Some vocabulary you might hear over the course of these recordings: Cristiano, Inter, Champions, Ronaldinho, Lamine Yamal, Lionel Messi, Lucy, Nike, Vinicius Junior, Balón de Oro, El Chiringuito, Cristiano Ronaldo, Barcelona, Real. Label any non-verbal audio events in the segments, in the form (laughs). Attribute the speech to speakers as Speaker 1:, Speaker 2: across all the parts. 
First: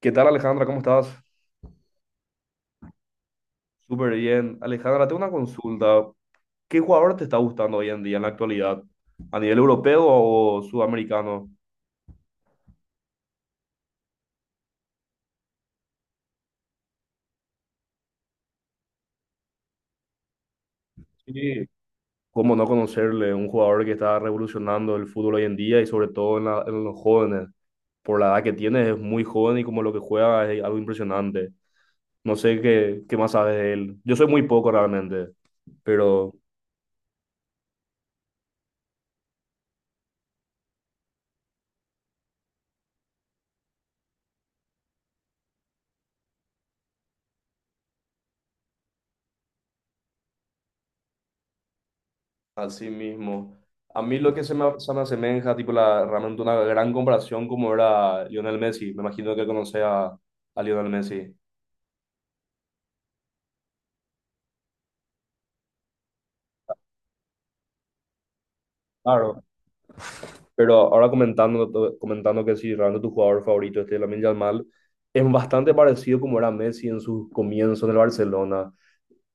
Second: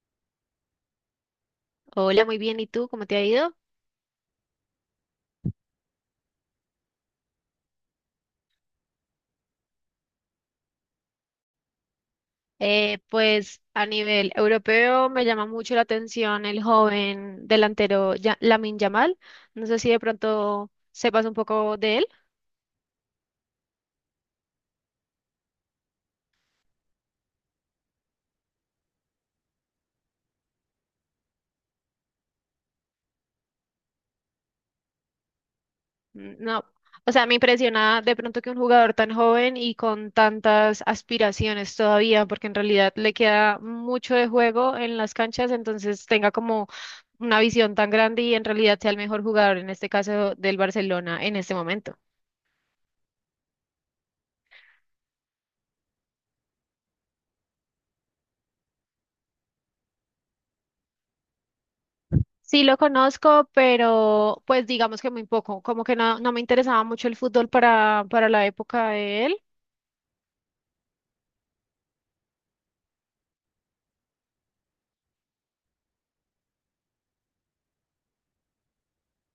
Speaker 1: ¿Qué tal, Alejandra? ¿Cómo estás?
Speaker 2: Hola, muy bien. ¿Y tú? ¿Cómo te ha ido?
Speaker 1: Súper bien. Alejandra, tengo una consulta. ¿Qué jugador te está gustando hoy en día, en la actualidad? ¿A nivel europeo o sudamericano?
Speaker 2: Pues a nivel europeo me llama mucho la atención el joven delantero Lamine Yamal. No sé si de pronto sepas un
Speaker 1: Sí.
Speaker 2: poco de él.
Speaker 1: ¿Cómo no conocerle? Un jugador que está revolucionando el fútbol hoy en día y sobre todo en los jóvenes. Por la edad que tiene, es muy joven y como lo que juega es algo impresionante. No sé qué más sabes de él. Yo soy muy poco realmente, pero...
Speaker 2: Mm, no. O sea, me impresiona de pronto que un jugador tan joven y con tantas aspiraciones todavía, porque en realidad le queda mucho de juego en las canchas, entonces tenga como una visión tan grande y en realidad sea el mejor jugador, en este caso del Barcelona, en este momento.
Speaker 1: Así mismo. A mí lo que se me asemeja, tipo, realmente una gran comparación como era Lionel Messi. Me imagino que conoce a Lionel Messi.
Speaker 2: Sí lo conozco, pero pues digamos que muy poco, como que no, no me interesaba mucho el fútbol para la época de él.
Speaker 1: Claro. Pero ahora comentando que sí, realmente tu jugador favorito, este Lamine Yamal, es bastante parecido como era Messi en sus comienzos en el Barcelona.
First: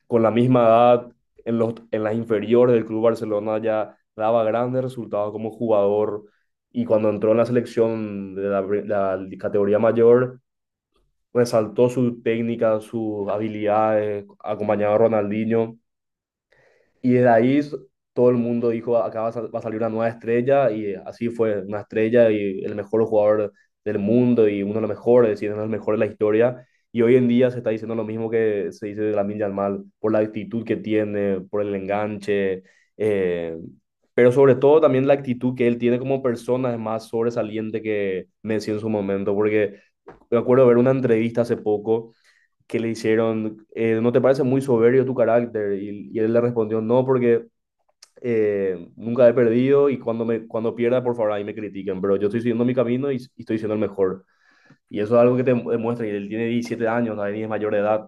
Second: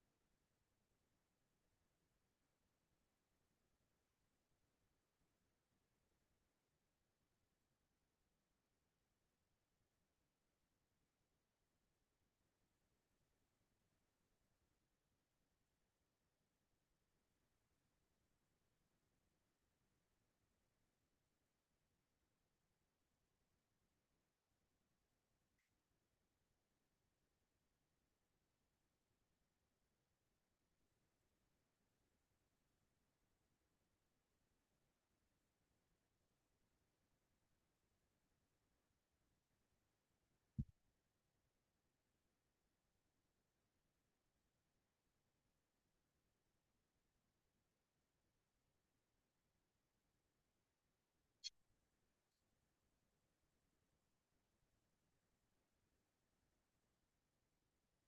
Speaker 1: Con la misma edad, en las inferiores del Club Barcelona ya daba grandes resultados como jugador. Y cuando entró en la selección de la categoría mayor resaltó su técnica, sus habilidades, acompañado a Ronaldinho. Y desde ahí todo el mundo dijo, acá va a salir una nueva estrella, y así fue, una estrella y el mejor jugador del mundo y uno de los mejores, y uno de los mejores de la historia. Y hoy en día se está diciendo lo mismo que se dice de Lamine Yamal, por la actitud que tiene, por el enganche, eh, pero sobre todo también la actitud que él tiene como persona es más sobresaliente que Messi en su momento, porque me acuerdo de ver una entrevista hace poco que le hicieron, ¿no te parece muy soberbio tu carácter? Y él le respondió, no, porque nunca he perdido y cuando pierda, por favor, ahí me critiquen, pero yo estoy siguiendo mi camino y estoy siendo el mejor. Y eso es algo que te demuestra, y él tiene 17 años, nadie es mayor de edad.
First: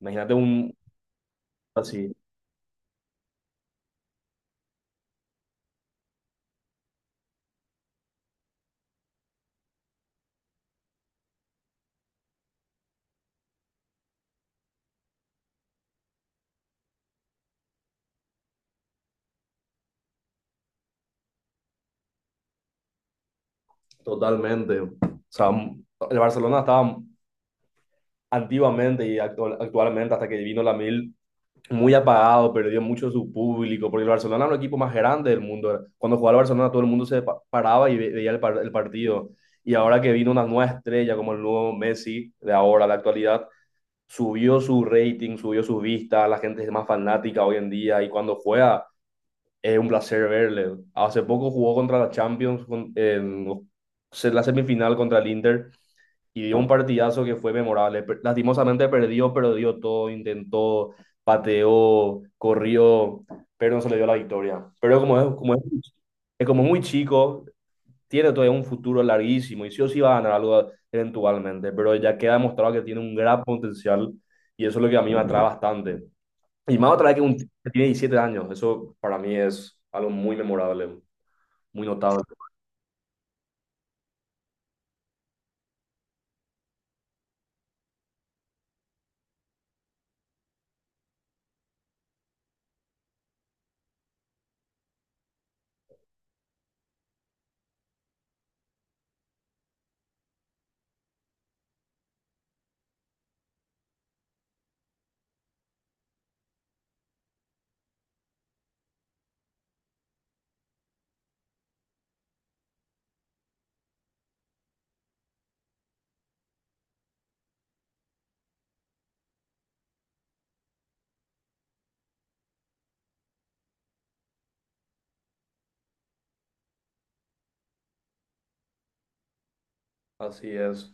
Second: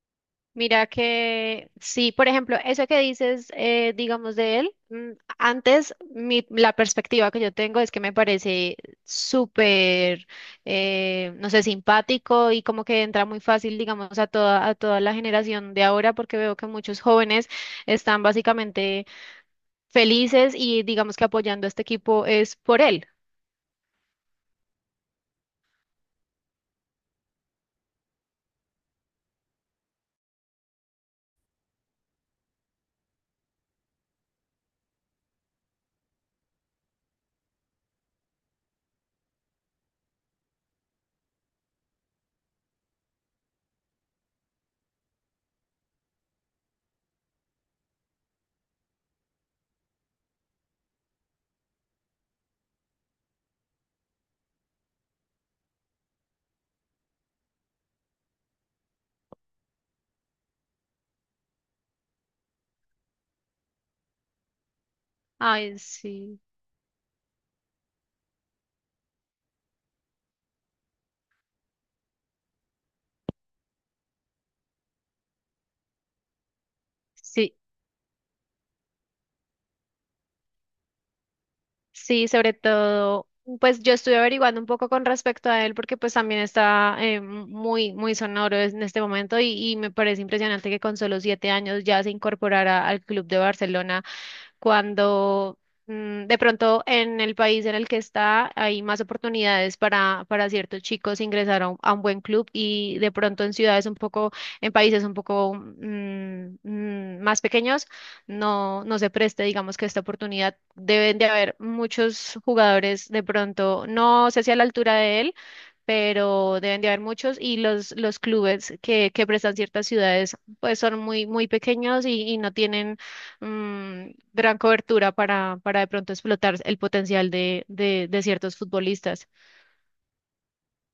Speaker 1: Imagínate un...
Speaker 2: Mira que sí,
Speaker 1: Así,
Speaker 2: por ejemplo, eso que dices, digamos, de él, antes la perspectiva que yo tengo es que me parece súper, no sé, simpático y como que entra muy fácil, digamos, a toda la generación de ahora, porque veo que muchos jóvenes están básicamente felices y digamos que apoyando a este equipo es por él.
Speaker 1: totalmente. O sea, el Barcelona estaba antiguamente y actualmente, hasta que vino la mil, muy apagado, perdió mucho su público, porque el Barcelona era un equipo más grande del mundo. Cuando jugaba el Barcelona todo el mundo se paraba y veía el partido. Y ahora que vino una nueva estrella como el nuevo Messi de ahora, de la actualidad, subió su rating, subió sus vistas, la gente es más fanática hoy en día y cuando juega es un placer verle. Hace poco jugó contra la Champions en la semifinal contra el Inter y dio un partidazo que fue memorable. Lastimosamente perdió, pero dio todo, intentó, pateó, corrió, pero no se le dio la victoria. Pero
Speaker 2: Ay, sí,
Speaker 1: es como muy chico, tiene todavía un futuro larguísimo y sí o sí va a ganar algo eventualmente, pero ya queda demostrado que tiene un gran potencial y eso es lo que a mí me atrae bastante. Y más otra vez que, un, t-
Speaker 2: sí,
Speaker 1: que tiene 17 años, eso para mí es algo muy memorable, muy notable.
Speaker 2: sí, sobre todo, pues yo estuve averiguando un poco con respecto a él porque pues también está muy, muy sonoro en este momento y me parece impresionante que con solo 7 años ya se incorporara al Club de Barcelona cuando de pronto en el país en el que está hay más oportunidades para ciertos chicos ingresar a a un buen club y de pronto en ciudades un poco, en países un poco más pequeños, no, no se preste, digamos que esta oportunidad. Deben de haber muchos jugadores de pronto, no sé si a la altura de él, pero deben de haber muchos y los clubes que prestan ciertas ciudades pues son muy, muy pequeños y no tienen gran cobertura para de pronto explotar el potencial de ciertos futbolistas.
Speaker 1: Así es.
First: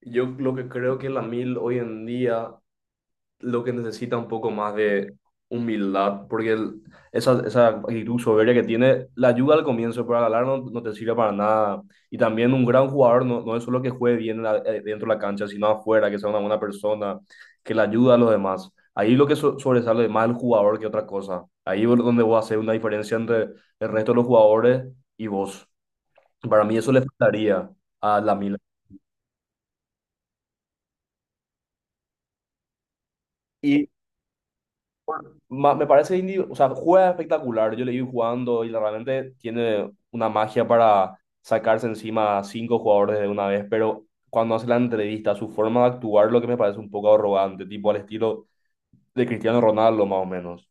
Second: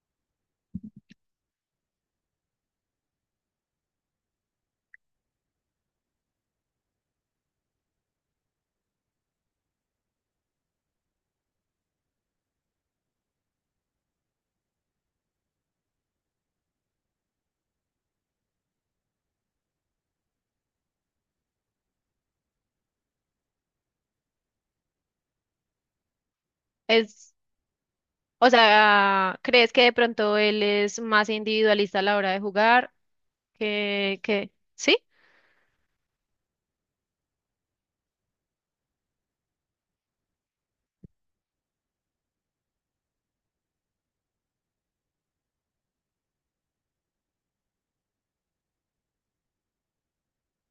Speaker 1: Yo lo que creo que la mil hoy en día lo que necesita un poco más de humildad, porque esa actitud soberbia que tiene, la ayuda al comienzo, pero al ganar no te sirve para nada. Y también un gran jugador no es solo que juegue bien en dentro de la cancha, sino afuera, que sea una buena persona, que le ayuda a los demás. Ahí lo que sobresale más el jugador que otra cosa. Ahí es donde voy a hacer una diferencia entre el resto de los jugadores y vos. Para mí eso le
Speaker 2: Es,
Speaker 1: faltaría a la
Speaker 2: o
Speaker 1: Mila.
Speaker 2: sea, ¿crees que de pronto él es más individualista a la hora de jugar? ¿Sí?
Speaker 1: Me parece, o sea, juega espectacular. Yo le vi jugando y realmente tiene una magia para sacarse encima a cinco jugadores de una vez, pero cuando hace la entrevista, su forma de actuar, lo que me parece un poco arrogante, tipo al estilo de Cristiano Ronaldo, más o menos.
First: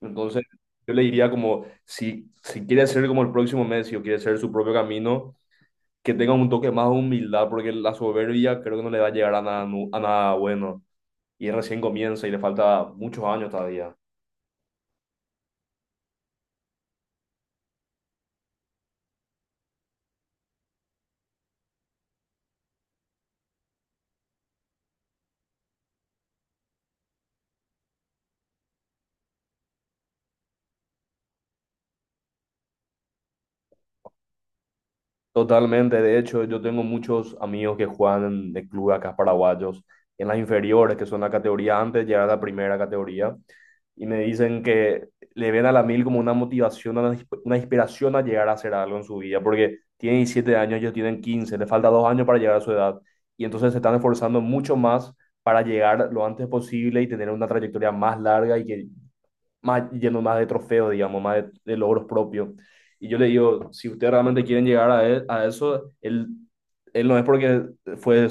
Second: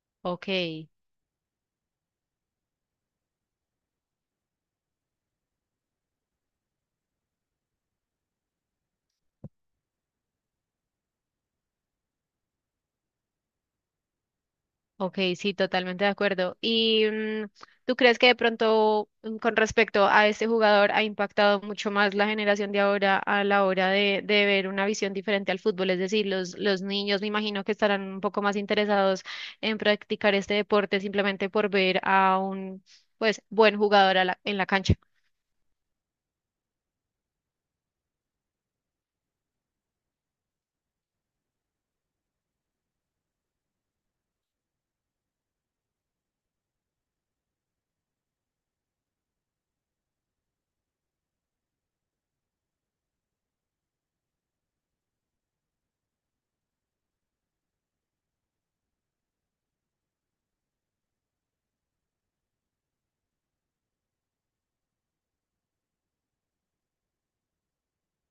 Speaker 1: Entonces,
Speaker 2: Ok.
Speaker 1: yo le diría como, si quiere ser como el próximo Messi o quiere ser su propio camino, que tenga un toque más de humildad, porque la soberbia creo que no le va a llegar a nada, a nada bueno. Y recién comienza y le falta muchos años todavía.
Speaker 2: Ok, sí, totalmente de acuerdo. ¿Y tú crees que de pronto con respecto a este jugador ha impactado mucho más la generación de ahora a la hora de ver una visión diferente al fútbol? Es decir, los niños me imagino que estarán un poco más interesados en practicar este deporte simplemente por ver a un pues buen jugador en la cancha.
Speaker 1: Totalmente, de hecho, yo tengo muchos amigos que juegan de club acá, paraguayos, en las inferiores, que son la categoría antes de llegar a la primera categoría, y me dicen que le ven a la mil como una motivación, una inspiración a llegar a hacer algo en su vida, porque tienen 17 años, ellos tienen 15, les falta 2 años para llegar a su edad, y entonces se están esforzando mucho más para llegar lo antes posible y tener una trayectoria más larga y que más, yendo más de trofeos, digamos, más de logros propios. Y yo le digo, si ustedes realmente quieren llegar a eso, él no es porque fue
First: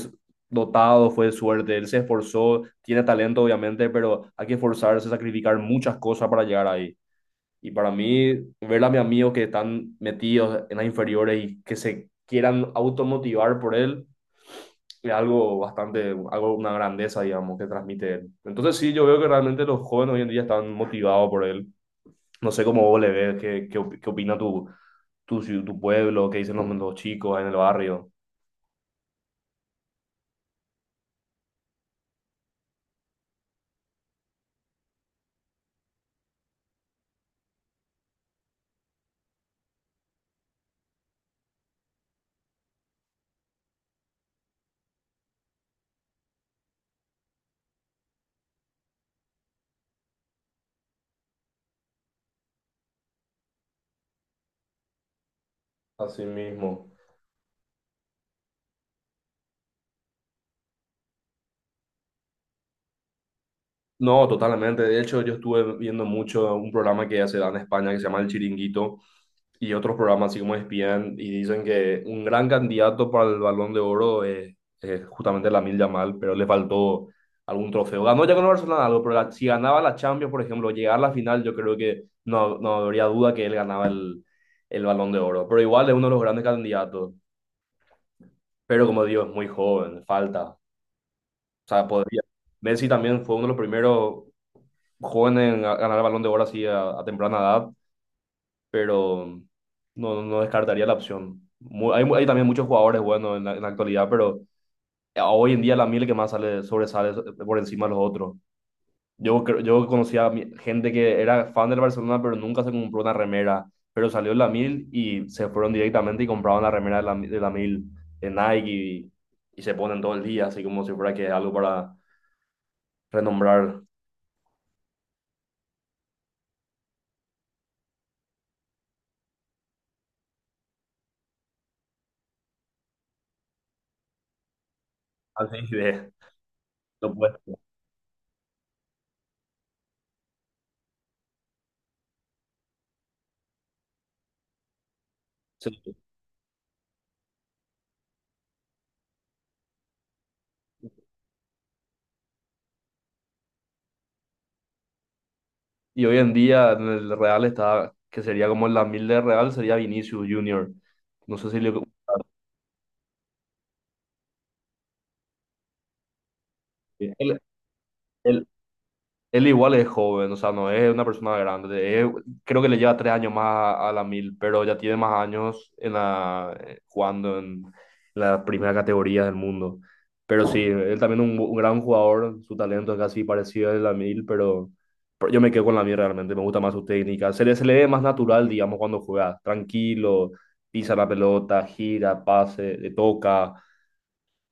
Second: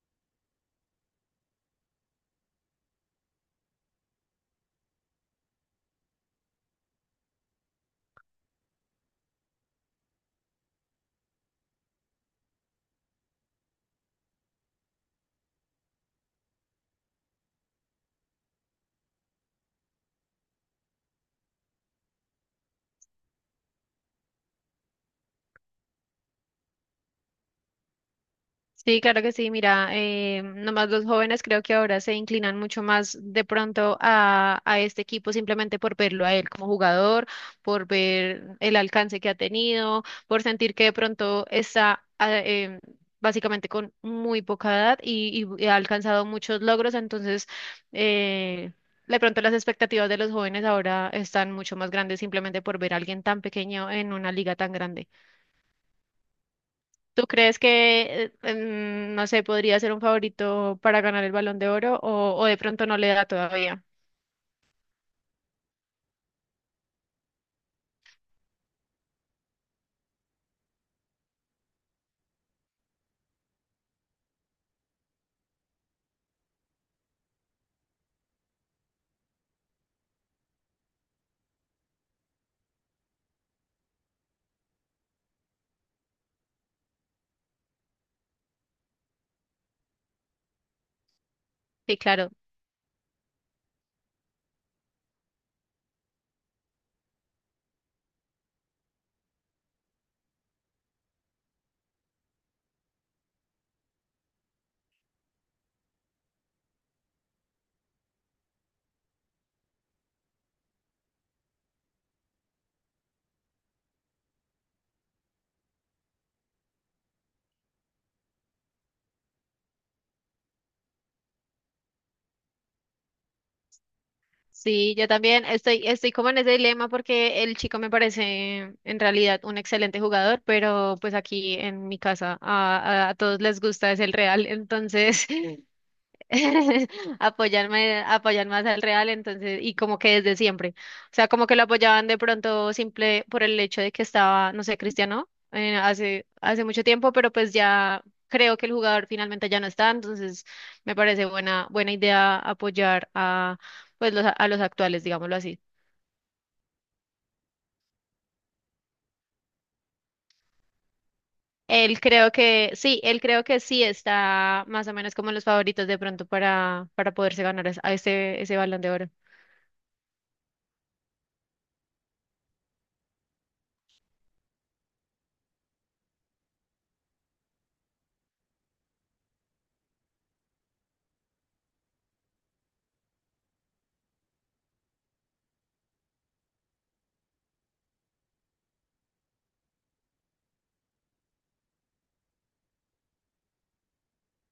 Speaker 1: dotado, fue de suerte, él se esforzó, tiene talento obviamente, pero hay que esforzarse, sacrificar muchas cosas para llegar ahí. Y para mí, ver a mis amigos que están metidos en las inferiores y que se quieran automotivar por él, es algo bastante, algo, una grandeza, digamos, que transmite él. Entonces sí, yo veo que realmente los jóvenes hoy en día están motivados por él. No sé cómo vos le ves, qué opina tu pueblo, qué dicen los chicos ahí en el barrio.
Speaker 2: Sí, claro que sí. Mira, nomás los jóvenes creo que ahora se inclinan mucho más de pronto a este equipo simplemente por verlo a él como jugador, por ver el alcance que ha tenido, por sentir que de pronto está básicamente con muy poca edad y ha alcanzado muchos logros. Entonces, eh, de pronto las expectativas de los jóvenes ahora están mucho más grandes simplemente por ver a alguien tan pequeño en una liga tan grande.
Speaker 1: Así mismo.
Speaker 2: ¿Tú crees que, no sé, podría ser un favorito para ganar el Balón de Oro o de pronto no le da todavía?
Speaker 1: No, totalmente. De hecho, yo estuve viendo mucho un programa que se da en España que se llama El Chiringuito y otros programas así como ESPN, y dicen que un gran candidato para el Balón de Oro es justamente Lamine Yamal, pero le faltó algún trofeo. Ganó ya con el Barcelona algo, pero si ganaba la Champions, por ejemplo, llegar a la final, yo creo que no habría duda que él ganaba el Balón de Oro. Pero igual es uno de los grandes candidatos. Pero como digo, es muy joven, falta. O sea,
Speaker 2: Sí,
Speaker 1: podría.
Speaker 2: claro.
Speaker 1: Messi también fue uno de los primeros joven ganar el Balón de Oro así a temprana edad, pero no descartaría la opción. Hay también muchos jugadores buenos en la actualidad, pero hoy en día la Mil que más sobresale por encima de los otros. Yo conocía a gente que era fan del Barcelona, pero nunca se compró una remera, pero salió la Mil y se fueron directamente y compraban la remera de la Mil de Nike, y se ponen todo el día, así como si fuera que es algo para renombrar.
Speaker 2: Sí, yo también estoy como en ese dilema porque el chico me parece en realidad un excelente jugador, pero pues aquí en mi casa a todos les gusta es el Real, entonces
Speaker 1: Así
Speaker 2: (laughs)
Speaker 1: de lo
Speaker 2: (laughs)
Speaker 1: puesto.
Speaker 2: apoyar más al Real, entonces, y como que desde siempre. O sea, como que lo apoyaban de pronto simple por el hecho de que estaba, no sé, Cristiano,
Speaker 1: Sí.
Speaker 2: hace mucho tiempo, pero pues ya creo que el jugador finalmente ya no está, entonces me parece buena idea apoyar a, pues, a los actuales, digámoslo así.
Speaker 1: Y hoy en día en el Real está, que sería como la mil de Real, sería Vinicius Junior. No sé si le...
Speaker 2: Él creo que, sí, él creo que sí está más o menos como en los favoritos de pronto para
Speaker 1: Él,
Speaker 2: poderse ganar
Speaker 1: él,
Speaker 2: ese balón de oro.
Speaker 1: Él igual es joven, o sea, no es una persona grande. Creo que le lleva 3 años más a la mil, pero ya tiene más años en jugando en la primera categoría del mundo. Pero sí, él también un, gran jugador, su talento es casi parecido al de la mil, pero yo me quedo con la mil realmente, me gusta más su técnica. Se le ve más natural, digamos, cuando juega, tranquilo, pisa la pelota, gira, pase, le toca,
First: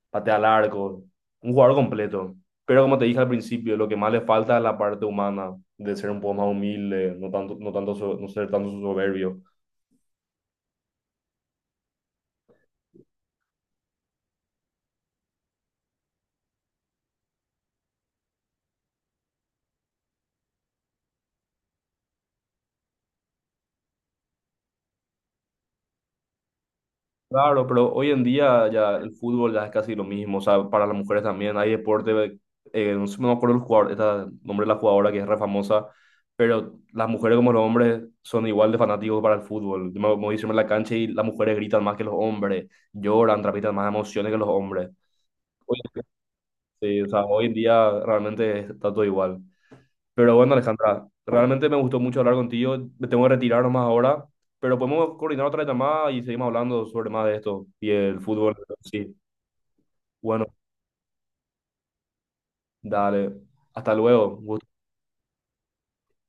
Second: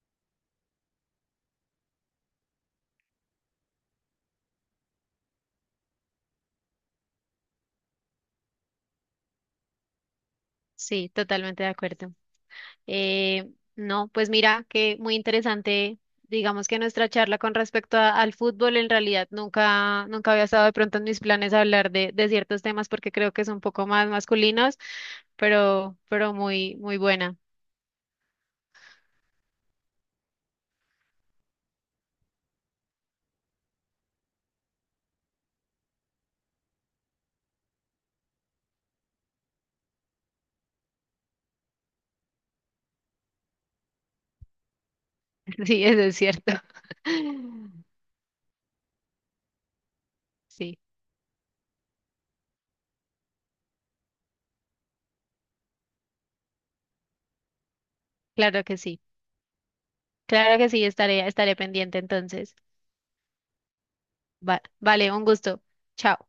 Speaker 1: patea al arco, un jugador completo. Pero como te dije al principio, lo que más le falta es la parte humana, de ser un poco más humilde, no tanto, no tanto, no ser tanto soberbio.
Speaker 2: Sí, totalmente de acuerdo. No, pues mira, que muy interesante, digamos que nuestra charla con respecto al fútbol, en realidad nunca, nunca había estado de pronto en mis planes hablar de ciertos temas porque creo que son un poco más masculinos, pero muy, muy buena.
Speaker 1: Claro, pero hoy en día ya el fútbol ya es casi lo mismo, o sea, para las mujeres también hay deporte, no sé, no me acuerdo el jugador, esta nombre de la jugadora que es re famosa, pero las mujeres como los hombres son igual de fanáticos para el fútbol. Yo me voy a la cancha y las mujeres gritan más que los hombres, lloran, transmiten más emociones que los hombres.
Speaker 2: (laughs) Sí, eso es cierto.
Speaker 1: Sí, o sea, hoy en
Speaker 2: (laughs)
Speaker 1: día realmente está todo igual. Pero bueno,
Speaker 2: Sí,
Speaker 1: Alejandra, realmente me gustó mucho hablar contigo. Me tengo que retirar nomás ahora, pero podemos coordinar otra llamada y seguimos hablando sobre más de esto y el fútbol.
Speaker 2: claro que sí.
Speaker 1: Sí, bueno,
Speaker 2: Claro que sí, estaré, estaré pendiente entonces.
Speaker 1: dale. Hasta luego.
Speaker 2: Vale, un gusto. Chao.